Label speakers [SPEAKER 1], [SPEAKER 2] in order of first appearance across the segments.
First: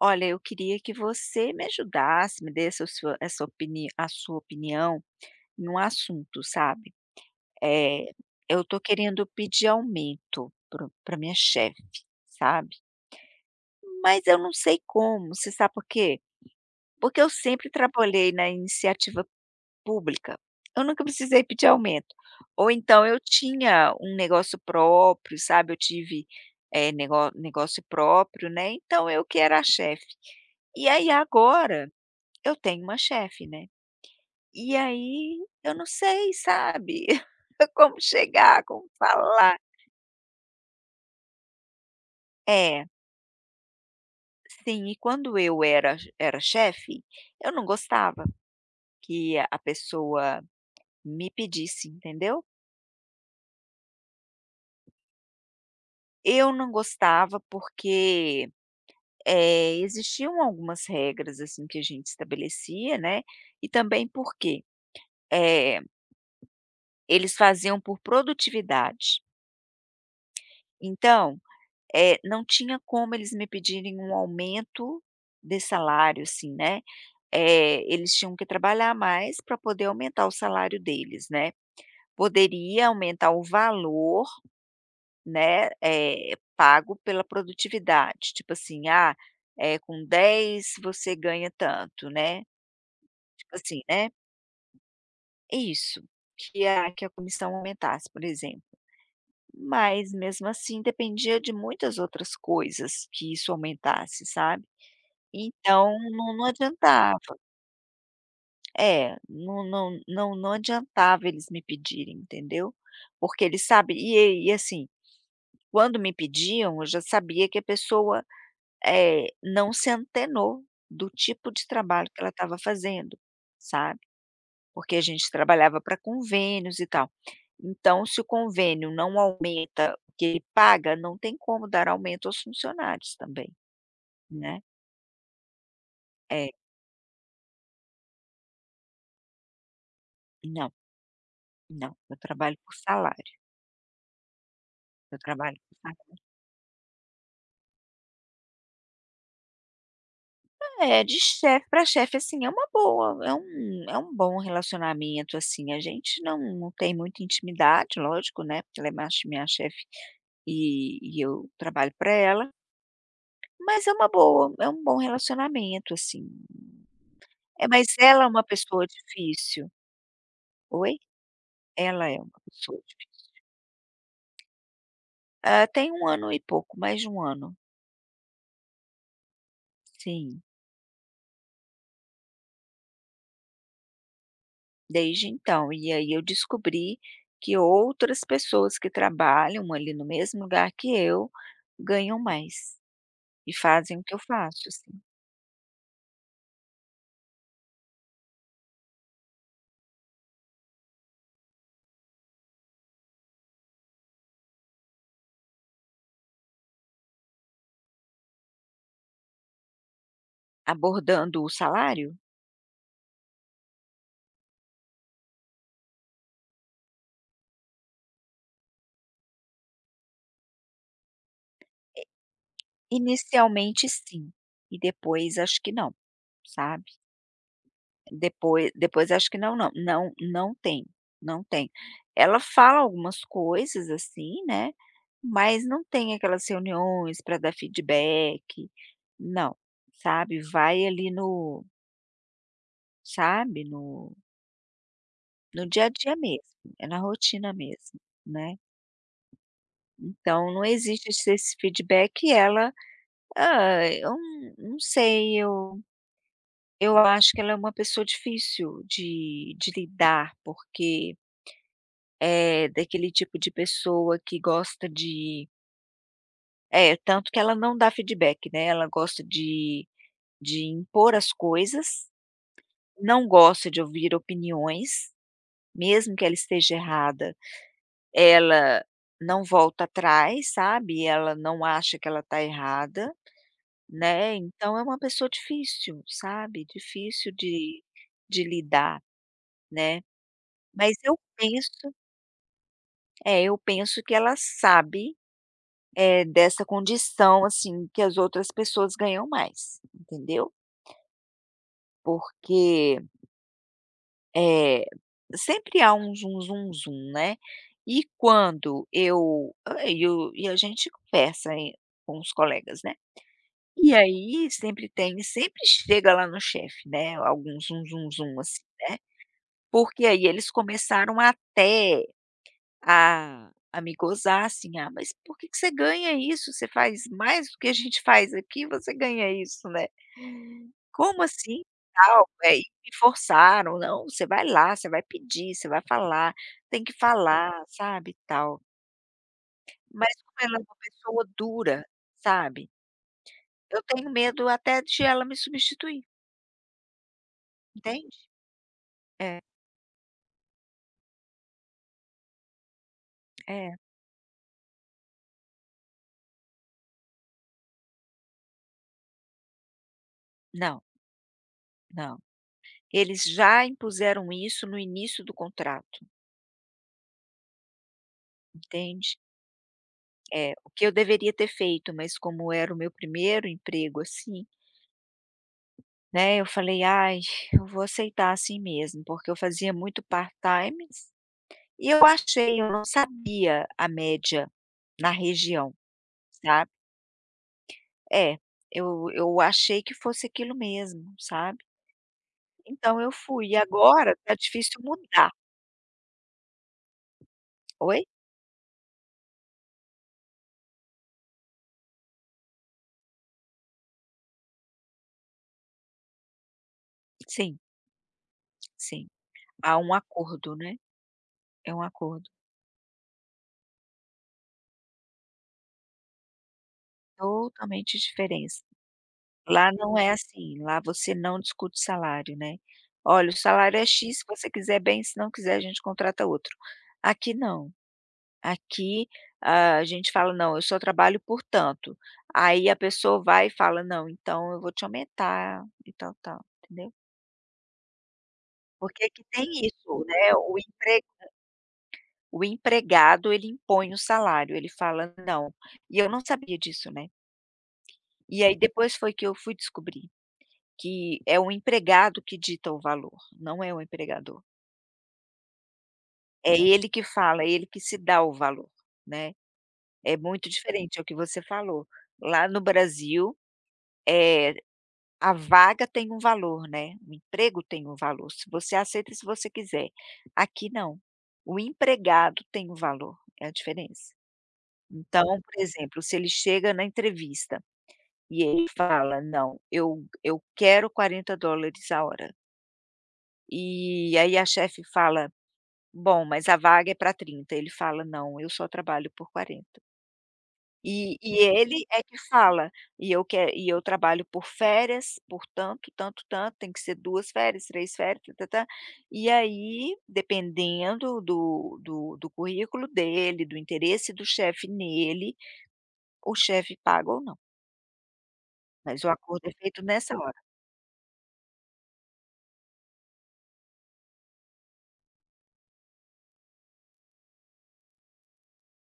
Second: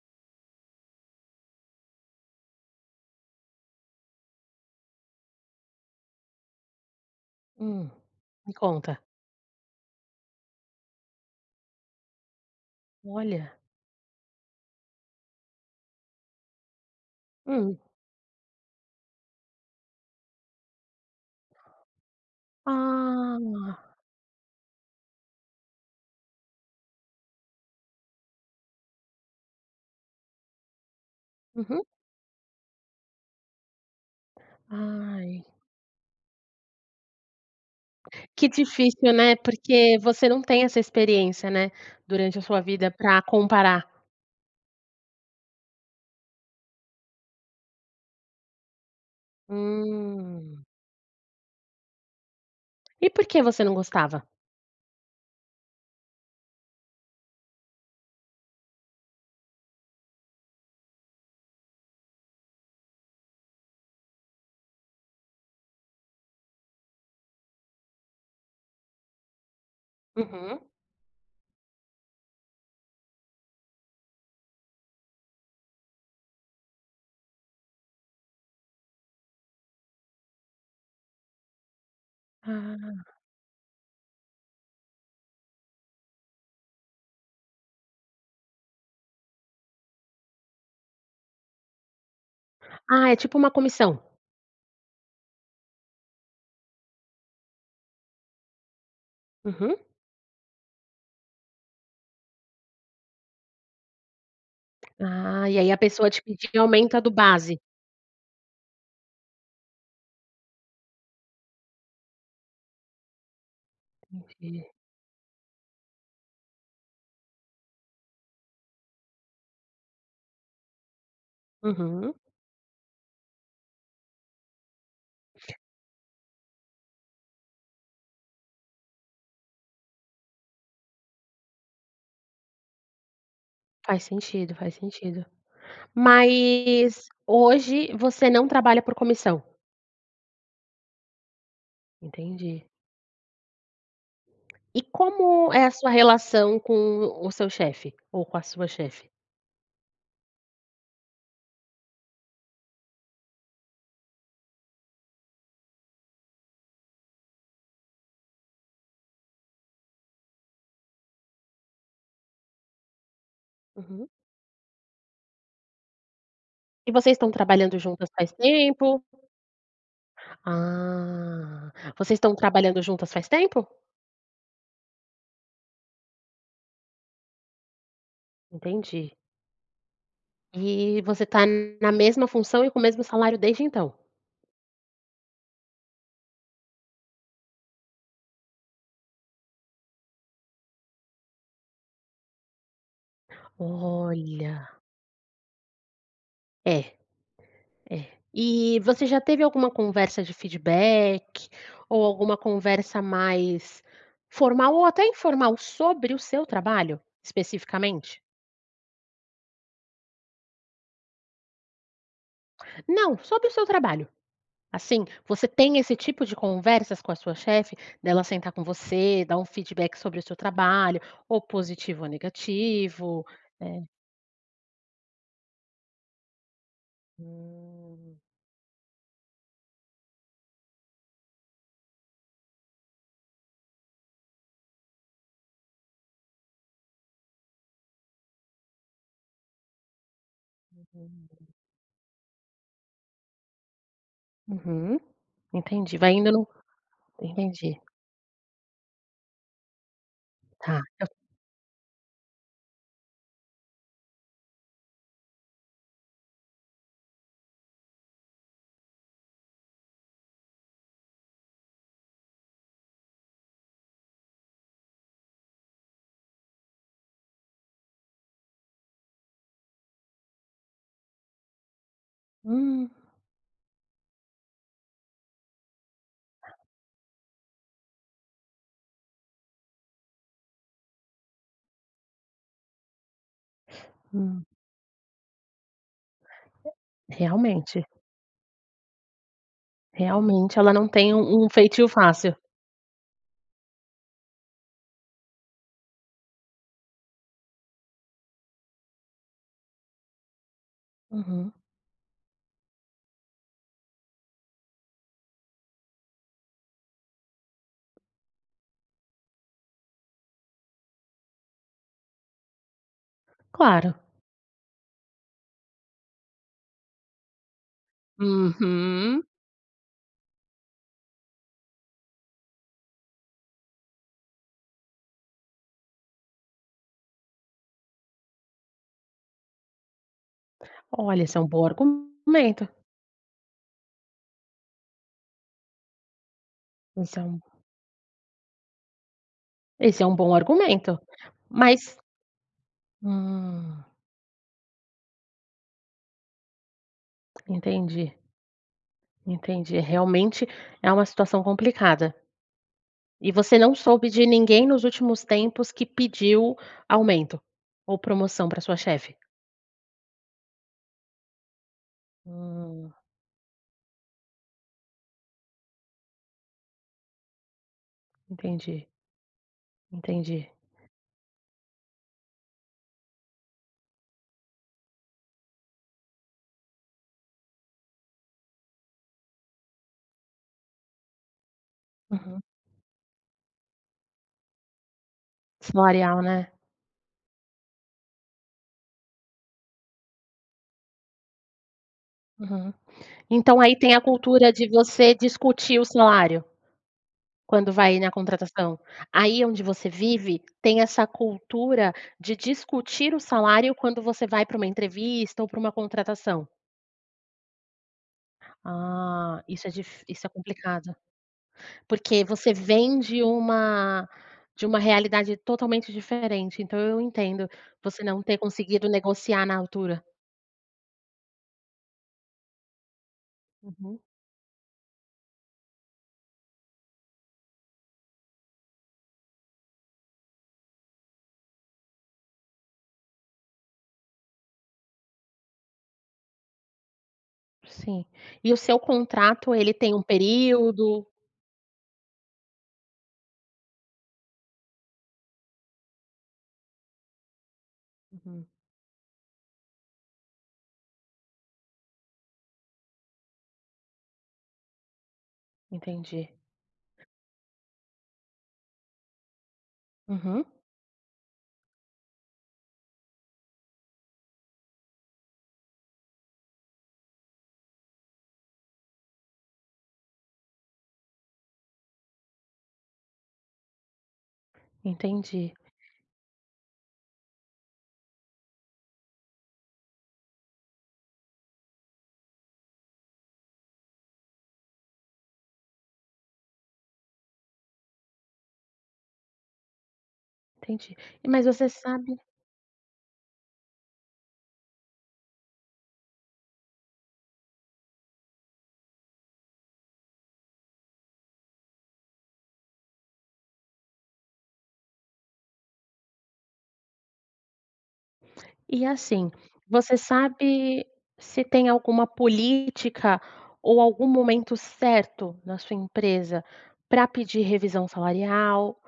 [SPEAKER 1] Olha, eu queria que você me ajudasse, me desse a sua opinião num assunto, sabe?
[SPEAKER 2] Hum,
[SPEAKER 1] É,
[SPEAKER 2] me
[SPEAKER 1] eu estou
[SPEAKER 2] conta.
[SPEAKER 1] querendo pedir aumento para pra minha chefe, sabe?
[SPEAKER 2] Olha.
[SPEAKER 1] Mas eu não sei como, você sabe por quê? Porque eu sempre
[SPEAKER 2] Hum.
[SPEAKER 1] trabalhei na iniciativa pública, eu nunca precisei pedir aumento. Ou então eu
[SPEAKER 2] Ah,
[SPEAKER 1] tinha um negócio próprio, sabe? Eu tive, negócio próprio, né, então eu que era a chefe. E aí
[SPEAKER 2] uhum.
[SPEAKER 1] agora, eu tenho uma chefe, né, e aí
[SPEAKER 2] Ai,
[SPEAKER 1] eu não sei, sabe, como
[SPEAKER 2] que
[SPEAKER 1] chegar, como
[SPEAKER 2] difícil, né,
[SPEAKER 1] falar.
[SPEAKER 2] porque você não tem essa experiência, né, durante a sua
[SPEAKER 1] É,
[SPEAKER 2] vida pra comparar.
[SPEAKER 1] sim, e quando eu era chefe, eu não gostava que a pessoa
[SPEAKER 2] Hum.
[SPEAKER 1] me pedisse, entendeu.
[SPEAKER 2] E por que você não gostava?
[SPEAKER 1] Eu não gostava porque, existiam algumas regras, assim, que a gente estabelecia, né, e também porque, eh, eles faziam por produtividade.
[SPEAKER 2] Uhum.
[SPEAKER 1] Então, não tinha como eles me pedirem um aumento de salário, assim, né, eles tinham que trabalhar mais para poder aumentar o salário deles, né. Poderia
[SPEAKER 2] Ah.
[SPEAKER 1] aumentar o valor, né, pago pela produtividade, tipo assim: "Ah, com 10 você ganha tanto", né,
[SPEAKER 2] Ah, é tipo uma
[SPEAKER 1] tipo assim,
[SPEAKER 2] comissão?
[SPEAKER 1] né. Isso, que a comissão aumentasse, por exemplo.
[SPEAKER 2] Uhum.
[SPEAKER 1] Mas mesmo assim dependia de muitas outras coisas que isso aumentasse, sabe.
[SPEAKER 2] Ah, e aí a
[SPEAKER 1] Então
[SPEAKER 2] pessoa te
[SPEAKER 1] não
[SPEAKER 2] pedia aumenta do
[SPEAKER 1] adiantava.
[SPEAKER 2] base.
[SPEAKER 1] É, não adiantava eles me pedirem, entendeu. Porque eles sabem e
[SPEAKER 2] Entendi.
[SPEAKER 1] assim, quando me pediam, eu já sabia que a pessoa, não se antenou do tipo de trabalho
[SPEAKER 2] Uhum.
[SPEAKER 1] que ela estava fazendo, sabe. Porque a gente trabalhava para convênios e tal. Então se o convênio não aumenta o que ele paga, não tem como dar aumento aos funcionários também,
[SPEAKER 2] Faz sentido,
[SPEAKER 1] né.
[SPEAKER 2] faz sentido.
[SPEAKER 1] É,
[SPEAKER 2] Mas hoje você não trabalha por comissão?
[SPEAKER 1] não, não, eu trabalho
[SPEAKER 2] Entendi.
[SPEAKER 1] por salário,
[SPEAKER 2] E
[SPEAKER 1] eu
[SPEAKER 2] como
[SPEAKER 1] trabalho
[SPEAKER 2] é a
[SPEAKER 1] por sa
[SPEAKER 2] sua relação com o seu chefe, ou com a sua chefe?
[SPEAKER 1] é, de chefe para chefe, assim, é uma boa, é um bom relacionamento, assim, a gente não tem muita intimidade, lógico, né, porque ela é minha chefe e eu trabalho para ela, mas é uma
[SPEAKER 2] Uhum.
[SPEAKER 1] boa, é um bom relacionamento, assim.
[SPEAKER 2] E vocês estão
[SPEAKER 1] É,
[SPEAKER 2] trabalhando
[SPEAKER 1] mas
[SPEAKER 2] juntas
[SPEAKER 1] ela é
[SPEAKER 2] faz
[SPEAKER 1] uma pessoa
[SPEAKER 2] tempo?
[SPEAKER 1] difícil. Oi?
[SPEAKER 2] Ah,
[SPEAKER 1] Ela
[SPEAKER 2] vocês
[SPEAKER 1] é
[SPEAKER 2] estão
[SPEAKER 1] uma pessoa
[SPEAKER 2] trabalhando juntas
[SPEAKER 1] difícil.
[SPEAKER 2] faz tempo?
[SPEAKER 1] Ah, tem um ano e pouco, mais de um ano.
[SPEAKER 2] Entendi.
[SPEAKER 1] Sim.
[SPEAKER 2] E você tá na mesma função e com o mesmo salário desde então?
[SPEAKER 1] Desde então, e aí eu descobri que outras pessoas que trabalham ali no mesmo lugar que eu, ganham mais e fazem o que eu
[SPEAKER 2] Olha,
[SPEAKER 1] faço, assim.
[SPEAKER 2] é. É. E você já teve alguma conversa de feedback ou alguma conversa mais formal ou até informal sobre o seu trabalho, especificamente?
[SPEAKER 1] Abordando o salário?
[SPEAKER 2] Não, sobre o seu trabalho. Assim, você tem esse tipo de conversas com a sua chefe, dela sentar com você, dar um feedback sobre o seu trabalho, ou positivo ou negativo, eh
[SPEAKER 1] Inicialmente sim, e depois acho que não, sabe.
[SPEAKER 2] Hum.
[SPEAKER 1] Depois, acho que não, não tem, não tem. Ela fala algumas coisas assim, né, mas não tem aquelas reuniões para dar feedback, não, sabe, vai ali no sabe, no
[SPEAKER 2] Uhum,
[SPEAKER 1] no dia a
[SPEAKER 2] entendi. Vai
[SPEAKER 1] dia
[SPEAKER 2] indo no
[SPEAKER 1] mesmo, é na rotina
[SPEAKER 2] entendi,
[SPEAKER 1] mesmo, né. Então não
[SPEAKER 2] tá.
[SPEAKER 1] existe
[SPEAKER 2] Eu-
[SPEAKER 1] esse feedback e ela, ah, eu não sei, eu acho que ela é uma pessoa difícil de lidar, porque é daquele tipo de pessoa que gosta de, é, tanto que ela não dá feedback, né, ela gosta de impor as coisas,
[SPEAKER 2] Hum,
[SPEAKER 1] não gosta de ouvir opiniões, mesmo que ela esteja errada. Ela não volta atrás, sabe, ela não acha que ela tá errada, né,
[SPEAKER 2] hum,
[SPEAKER 1] então é uma pessoa difícil, sabe, difícil de
[SPEAKER 2] realmente.
[SPEAKER 1] de lidar, né.
[SPEAKER 2] Realmente, ela não
[SPEAKER 1] Mas
[SPEAKER 2] tem
[SPEAKER 1] eu
[SPEAKER 2] um feitio
[SPEAKER 1] penso
[SPEAKER 2] fácil.
[SPEAKER 1] é, eu penso que ela sabe, dessa condição, assim, que as outras pessoas ganham mais, entendeu.
[SPEAKER 2] Uhum,
[SPEAKER 1] Porque, é sempre há um zum zum zum, né. E quando eu ah, e o e a gente conversa, com os colegas, né. E
[SPEAKER 2] claro.
[SPEAKER 1] aí sempre chega lá no chefe, né, algum zum zum zum, assim, né,
[SPEAKER 2] Uhum.
[SPEAKER 1] porque aí eles começaram até a me gozar, assim: "Ah, mas por que que você ganha isso? Você faz mais do que a gente faz aqui, você ganha isso, né. Como
[SPEAKER 2] Olha, esse é um
[SPEAKER 1] assim?",
[SPEAKER 2] bom
[SPEAKER 1] tal, e
[SPEAKER 2] argumento.
[SPEAKER 1] me forçaram: "Não, você vai lá, você vai pedir, você vai falar, tem que
[SPEAKER 2] Esse é um
[SPEAKER 1] falar", sabe, e tal.
[SPEAKER 2] Esse é
[SPEAKER 1] Mas
[SPEAKER 2] um bom
[SPEAKER 1] como ela é uma
[SPEAKER 2] argumento,
[SPEAKER 1] pessoa dura,
[SPEAKER 2] mas
[SPEAKER 1] sabe, eu
[SPEAKER 2] hum,
[SPEAKER 1] tenho medo até de ela me substituir.
[SPEAKER 2] entendi,
[SPEAKER 1] Entende? É,
[SPEAKER 2] entendi. Realmente é uma situação complicada. E você
[SPEAKER 1] é.
[SPEAKER 2] não soube de ninguém nos últimos tempos que pediu aumento ou promoção para sua chefe?
[SPEAKER 1] Não, não.
[SPEAKER 2] Hum,
[SPEAKER 1] Eles já impuseram isso no início do contrato,
[SPEAKER 2] entendi,
[SPEAKER 1] entende?
[SPEAKER 2] entendi.
[SPEAKER 1] É, o que eu deveria ter feito, mas como era o meu primeiro emprego, assim, né, eu falei: "Ai, eu vou aceitar assim mesmo", porque eu fazia muito part time e eu
[SPEAKER 2] Uhum.
[SPEAKER 1] achei, eu não sabia a média na região,
[SPEAKER 2] Salarial, né?
[SPEAKER 1] sabe. É, eu achei que fosse aquilo mesmo, sabe.
[SPEAKER 2] Uhum.
[SPEAKER 1] Então eu fui, e
[SPEAKER 2] Então aí tem a
[SPEAKER 1] agora tá
[SPEAKER 2] cultura de
[SPEAKER 1] difícil
[SPEAKER 2] você
[SPEAKER 1] mudar.
[SPEAKER 2] discutir o salário? Quando vai
[SPEAKER 1] Oi?
[SPEAKER 2] na contratação. Aí onde você vive, tem essa cultura de discutir o salário quando você vai para uma entrevista ou para uma contratação.
[SPEAKER 1] Sim, sim.
[SPEAKER 2] Ah,
[SPEAKER 1] Há um
[SPEAKER 2] isso é
[SPEAKER 1] acordo, né,
[SPEAKER 2] complicado.
[SPEAKER 1] é um
[SPEAKER 2] Porque
[SPEAKER 1] acordo.
[SPEAKER 2] você vem de uma realidade totalmente diferente, então eu entendo
[SPEAKER 1] Totalmente
[SPEAKER 2] você não ter
[SPEAKER 1] diferença.
[SPEAKER 2] conseguido negociar na
[SPEAKER 1] Lá não
[SPEAKER 2] altura.
[SPEAKER 1] é assim, lá você não discute salário, né. "Olha, o salário é
[SPEAKER 2] Uhum,
[SPEAKER 1] X, se você quiser bem, se não quiser a gente contrata outro". Aqui não, aqui, ah, a gente fala: "Não, eu só trabalho por tanto". Aí a pessoa vai e fala: "Não, então eu vou te aumentar e tal, tal", entendeu.
[SPEAKER 2] sim. E o seu
[SPEAKER 1] Porque aqui tem
[SPEAKER 2] contrato, ele tem um
[SPEAKER 1] isso, né,
[SPEAKER 2] período?
[SPEAKER 1] o empregado ele impõe o salário, ele fala: "Não", e eu não sabia disso, né. E
[SPEAKER 2] Uhum,
[SPEAKER 1] aí depois foi que eu fui descobrir que é o empregado que dita o valor, não é o empregador.
[SPEAKER 2] entendi.
[SPEAKER 1] É ele que fala, é ele que se dá o valor, né. É
[SPEAKER 2] Uhum,
[SPEAKER 1] muito diferente, é o que você falou. Lá no Brasil, eh, a vaga tem um valor, né, o emprego tem um valor, se você aceita se você quiser. Aqui não, o empregado tem um valor, é a diferença. Então,
[SPEAKER 2] entendi,
[SPEAKER 1] por exemplo, se ele chega na entrevista e ele fala: "Não, eu quero 40 dólares a hora". E aí a chefe fala: "Bom, mas a vaga é para 30. Ele fala: "Não, eu só trabalho por 40.
[SPEAKER 2] entendi.
[SPEAKER 1] E
[SPEAKER 2] E
[SPEAKER 1] e
[SPEAKER 2] Mas você
[SPEAKER 1] ele
[SPEAKER 2] sa
[SPEAKER 1] é que fala: "E eu trabalho por férias, por tanto, tanto, tanto, tem que ser 2 férias, 3 férias, tá-tá-tá". E aí, dependendo do currículo dele, do interesse do chefe nele, o chefe paga ou não,
[SPEAKER 2] E
[SPEAKER 1] mas o
[SPEAKER 2] assim,
[SPEAKER 1] acordo é feito
[SPEAKER 2] você
[SPEAKER 1] nessa hora.
[SPEAKER 2] sabe se tem alguma política ou algum momento certo na sua empresa para pedir revisão salarial?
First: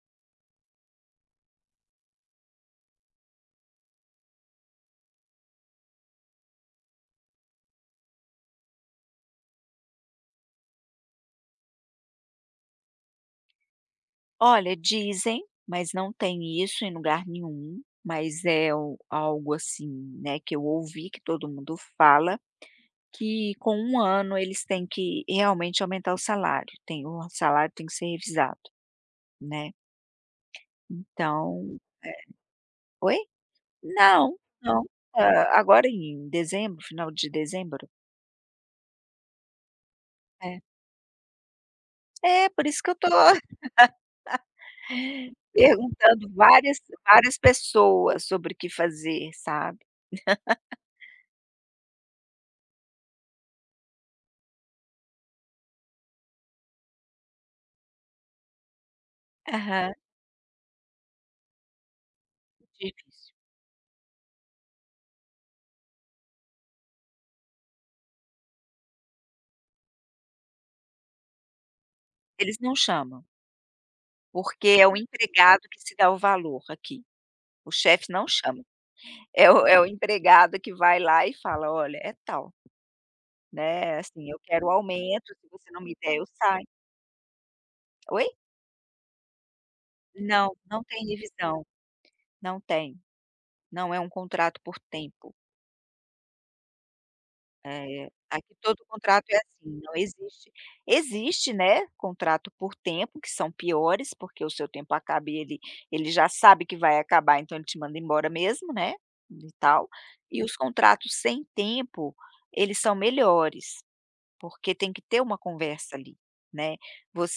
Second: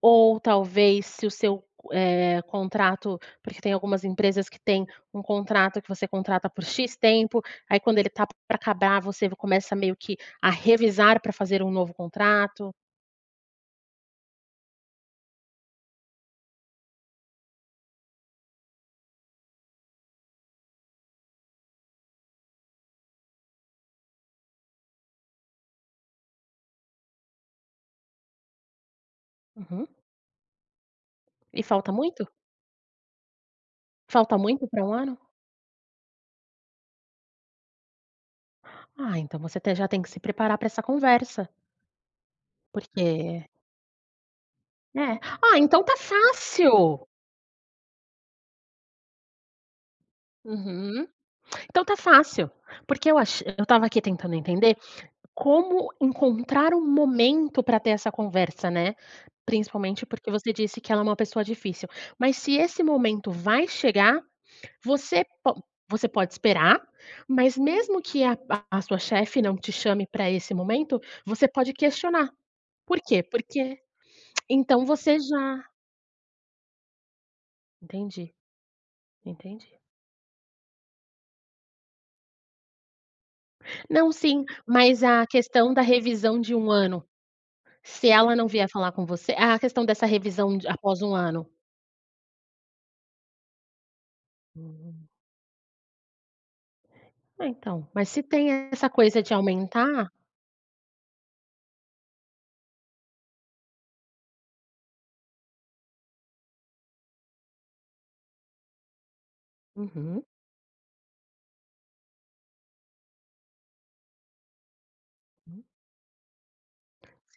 [SPEAKER 2] Ou talvez se o seu, contrato porque tem algumas empresas que têm um contrato que você contrata por "X" tempo, aí quando ele tá para acabar, você começa meio que a revisar para fazer um novo contrato.
[SPEAKER 1] Olha, dizem, mas não tem isso em lugar nenhum, mas é o algo assim, né, que eu ouvi que todo mundo fala, que com um ano eles têm que realmente aumentar o salário tem que ser revisado, né.
[SPEAKER 2] Uhum. E
[SPEAKER 1] Então
[SPEAKER 2] falta
[SPEAKER 1] é
[SPEAKER 2] muito?
[SPEAKER 1] Oi?
[SPEAKER 2] Falta
[SPEAKER 1] Não,
[SPEAKER 2] muito
[SPEAKER 1] não.
[SPEAKER 2] para um ano?
[SPEAKER 1] Hã, agora em dezembro, final de dezembro.
[SPEAKER 2] Ah, então você te já tem que se preparar
[SPEAKER 1] É.
[SPEAKER 2] para essa conversa,
[SPEAKER 1] É, por isso que eu tô
[SPEAKER 2] porque É. Ah, então tá
[SPEAKER 1] perguntando várias
[SPEAKER 2] fácil.
[SPEAKER 1] várias pessoas sobre o que fazer, sabe.
[SPEAKER 2] Uhum. Então tá fácil, porque eu estava aqui tentando entender como encontrar um momento pra ter essa conversa, né,
[SPEAKER 1] Aham,
[SPEAKER 2] principalmente porque você disse que ela é uma pessoa difícil, mas se esse momento
[SPEAKER 1] difícil.
[SPEAKER 2] vai chegar, você po você pode esperar, mas mesmo que a sua chefe não te chame pra esse momento, você pode questionar.
[SPEAKER 1] Eles não
[SPEAKER 2] Por
[SPEAKER 1] chamam.
[SPEAKER 2] quê? Porque
[SPEAKER 1] Porque é
[SPEAKER 2] então
[SPEAKER 1] o
[SPEAKER 2] você
[SPEAKER 1] empregado
[SPEAKER 2] já
[SPEAKER 1] que se dá o valor aqui, o chefe não
[SPEAKER 2] entendi,
[SPEAKER 1] chama, é o
[SPEAKER 2] entendi.
[SPEAKER 1] é o empregado que vai lá e fala: "Olha, é tal, né,
[SPEAKER 2] Não,
[SPEAKER 1] assim, eu
[SPEAKER 2] sim,
[SPEAKER 1] quero
[SPEAKER 2] mas a
[SPEAKER 1] aumento, se você
[SPEAKER 2] questão
[SPEAKER 1] não
[SPEAKER 2] da
[SPEAKER 1] me der eu
[SPEAKER 2] revisão de
[SPEAKER 1] saio".
[SPEAKER 2] um ano, se
[SPEAKER 1] Oi?
[SPEAKER 2] ela não vier falar com você a questão dessa
[SPEAKER 1] Não,
[SPEAKER 2] revisão de
[SPEAKER 1] não
[SPEAKER 2] após
[SPEAKER 1] tem
[SPEAKER 2] um ano.
[SPEAKER 1] revisão, não tem, não é um contrato por
[SPEAKER 2] Hum.
[SPEAKER 1] tempo.
[SPEAKER 2] É, então,
[SPEAKER 1] É,
[SPEAKER 2] mas se tem
[SPEAKER 1] aqui todo
[SPEAKER 2] essa coisa
[SPEAKER 1] contrato
[SPEAKER 2] de
[SPEAKER 1] é assim, não
[SPEAKER 2] aumentar
[SPEAKER 1] existe, existe, né, contrato por tempo, que são piores, porque o seu tempo acaba e ele já sabe que vai acabar, então ele te manda embora mesmo, né, e tal.
[SPEAKER 2] uhum,
[SPEAKER 1] E os contratos sem tempo, eles são melhores, porque tem que ter uma
[SPEAKER 2] Hum.
[SPEAKER 1] conversa ali, né.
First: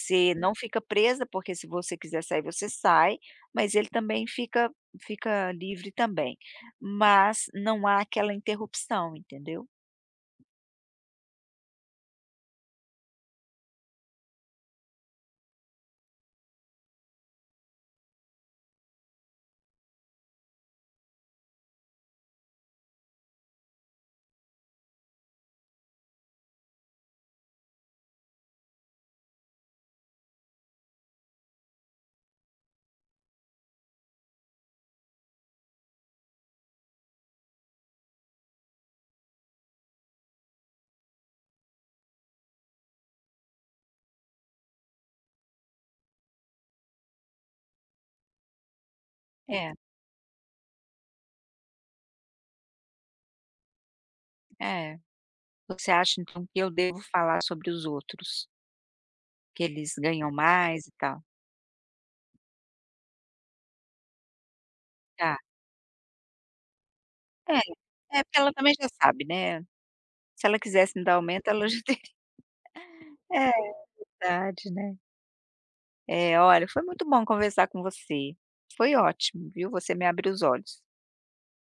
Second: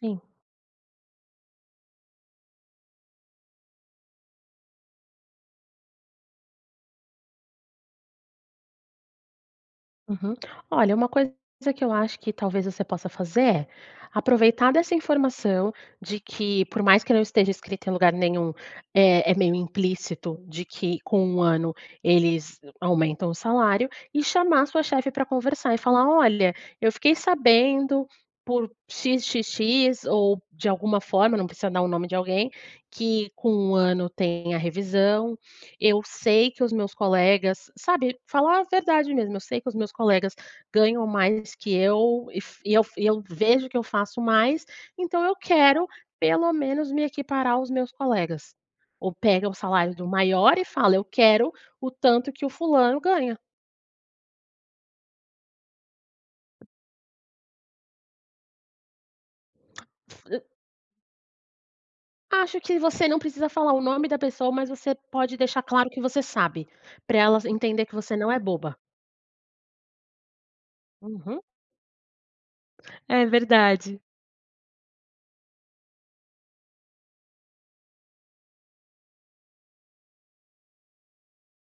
[SPEAKER 2] sim.
[SPEAKER 1] não fica presa, porque se você quiser sair, você sai, mas ele também fica livre também. Mas não há aquela interrupção, entendeu?
[SPEAKER 2] Uhum. Olha, uma coisa que eu acho que talvez você possa fazer é aproveitar dessa informação de que, por mais que não esteja escrito em lugar nenhum, é, é meio implícito de que com um ano eles aumentam o salário, e chamar sua chefe para conversar e falar: olha, eu fiquei sabendo por XXX ou de alguma forma, não precisa dar o nome de alguém, que com um ano tem a revisão. Eu sei que os meus colegas sabe, falar a verdade mesmo, eu sei que os meus colegas ganham mais que eu e eu vejo que eu faço mais, então eu quero pelo menos me equiparar aos meus colegas. Ou pega o
[SPEAKER 1] É.
[SPEAKER 2] salário do maior e fala: "Eu quero o tanto que o fulano ganha".
[SPEAKER 1] É. Você acha então que eu devo falar sobre os outros, que eles ganham
[SPEAKER 2] Eu
[SPEAKER 1] mais e tal?
[SPEAKER 2] Acho que você não precisa falar o nome da pessoa, mas você
[SPEAKER 1] Tá.
[SPEAKER 2] pode deixar claro que você sabe, para elas
[SPEAKER 1] É,
[SPEAKER 2] entender que você
[SPEAKER 1] é
[SPEAKER 2] não
[SPEAKER 1] porque
[SPEAKER 2] é
[SPEAKER 1] ela também
[SPEAKER 2] boba.
[SPEAKER 1] já sabe, né. Se ela quisesse me dar
[SPEAKER 2] Uhum.
[SPEAKER 1] aumento, ela já teria.
[SPEAKER 2] É
[SPEAKER 1] É
[SPEAKER 2] verdade.
[SPEAKER 1] verdade, né. É, olha, foi muito bom conversar com você. Foi ótimo, viu. Você me abriu os olhos.